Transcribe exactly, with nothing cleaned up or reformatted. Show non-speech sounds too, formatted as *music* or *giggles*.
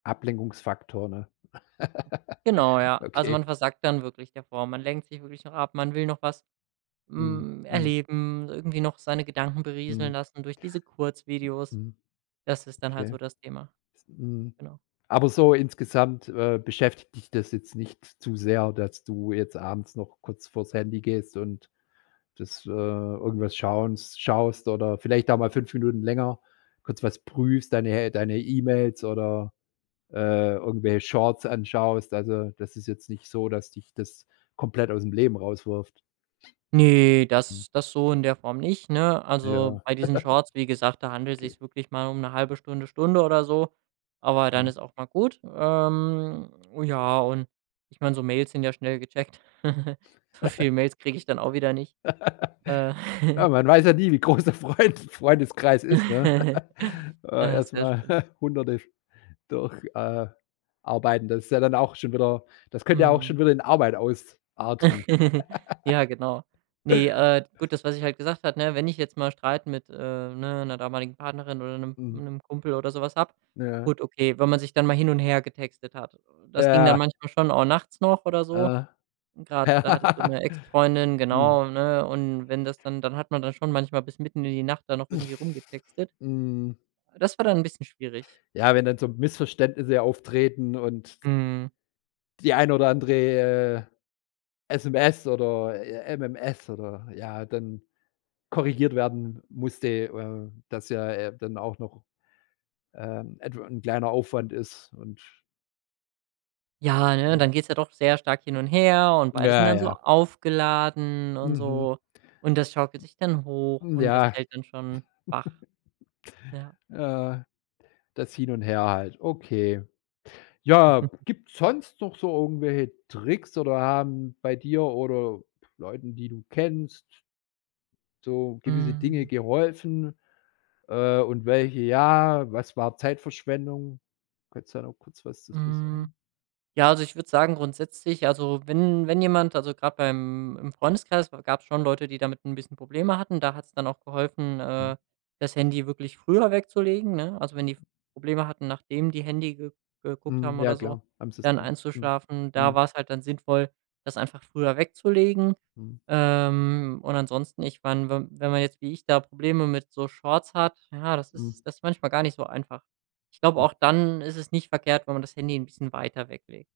Ablenkungsfaktor, ne? Genau, *giggles* ja. Also, Okay. man versackt dann wirklich davor. Man lenkt sich wirklich noch ab, man will noch was, Mhm. hm, Mhm. erleben, irgendwie noch seine Gedanken Mhm. berieseln lassen durch diese Kurzvideos. Mhm. Das ist dann halt so Okay. das Thema. Is 'n Mhm. Genau. Aber so insgesamt, äh, beschäftigt dich das jetzt nicht zu sehr, dass du jetzt abends noch kurz vor das Handy gehst und das, äh irgendwas schauns schaust oder vielleicht auch mal fünf Minuten länger kurz was prüfst, deine deine E-Mails oder, äh, irgendwelche Shorts anschaust. Also, das ist jetzt nicht so, dass dich das komplett aus dem Leben rauswirft? Ne, Mhm. das das so in der Form nicht, ne? Also, Ja. bei diesen *giggles* Shorts, wie gesagt, da handelt es Okay. sich wirklich mal um 'ne halbe Stunde, Stunde oder so, aber dann Mhm. ist auch mal gut. Ähm, ja, und ich meine, so Mails sind ja schnell gecheckt. *giggles* So *giggles* viele Mails kriege ich dann auch wieder nicht. Äh. *laughs* Ja, *giggles* man weiß ja nie, wie groß der Freunde Freundeskreis ist, ne? *giggles* *giggles* Äh, Äh, erst sehr mal schön. *chuckles* Hunderte durch, äh, arbeiten. Das ist ja dann auch schon wieder das könnte ja auch Mhm. schon wieder in Arbeit ausarten. *giggles* *giggles* Ja, genau. Ne, äh, gut, das was ich halt gesagt hatte, wenn ich jetzt mal Streit mit, äh, ne, 'ner damaligen Partnerin oder Mhm. 'nem Kumpel oder so was habe Ja. gut, okay, wenn man sich dann mal hin und her getextet hat. Das ging dann Ja. manchmal schon auch nachts noch oder so. Äh. Und gerade da hatte ich so Ja. 'ne Ex *laughs* Freundin, Mhm. genau, ne? Und wenn das dann dann hat man dann schon manchmal bis mitten in die Nacht da noch irgendwie *snorts* rumgetextet. Mhm. Das war dann 'n bisschen schwierig. Ja, wenn dann so Missverständnisse auftreten und Mhm. die eine oder andere, äh, SMS oder, j MMS oder ja, dann korrigiert werden musste, äh, dass ja, äh, dann auch noch, ähm, etw 'n kleiner Aufwand ist und Ja, ne? Mhm. Dann geht's ja doch sehr stark hin und her, und beide sind Ja, dann so ja. aufgeladen und Mhm. so. Und das schaukelt sich dann hoch, Hm. und das Ja. hält dann schon wach. *chuckles* Ja. Ja, das Hin und Her halt. Okay. Ja, *chuckles* gibt's sonst noch so irgendwelche Tricks, oder haben bei dir oder Leuten, die du kennst so gewisse Dinge Mhm. geholfen? Äh, und welche ja? Was war Zeitverschwendung? Kannst du da noch kurz was zu zu Hm. sagen? Ja, also ich würde sagen grundsätzlich, also wenn wenn jemand also gerade beim im Freundeskreis gab es schon Leute, die damit 'n bisschen Probleme hatten, da hat es dann auch geholfen, Mhm. äh, das Handy wirklich früher wegzulegen, ne? Also, wenn die f Probleme hatten, nachdem die Handy ge geguckt Mhm. haben Ja, oder so, klar. Haben sie es dann dann einzuschlafen, da Mhm. war es halt dann sinnvoll, das einfach früher wegzulegen. Mhm. Ähm, und ansonsten ich meine, wenn wenn man jetzt wie ich da Probleme mit so Shorts hat, ja, das Mhm. ist das ist manchmal gar nicht so einfach. Ich glaube, Mhm. auch dann ist es nicht verkehrt, wenn man das Handy 'n bisschen weiter weglegt.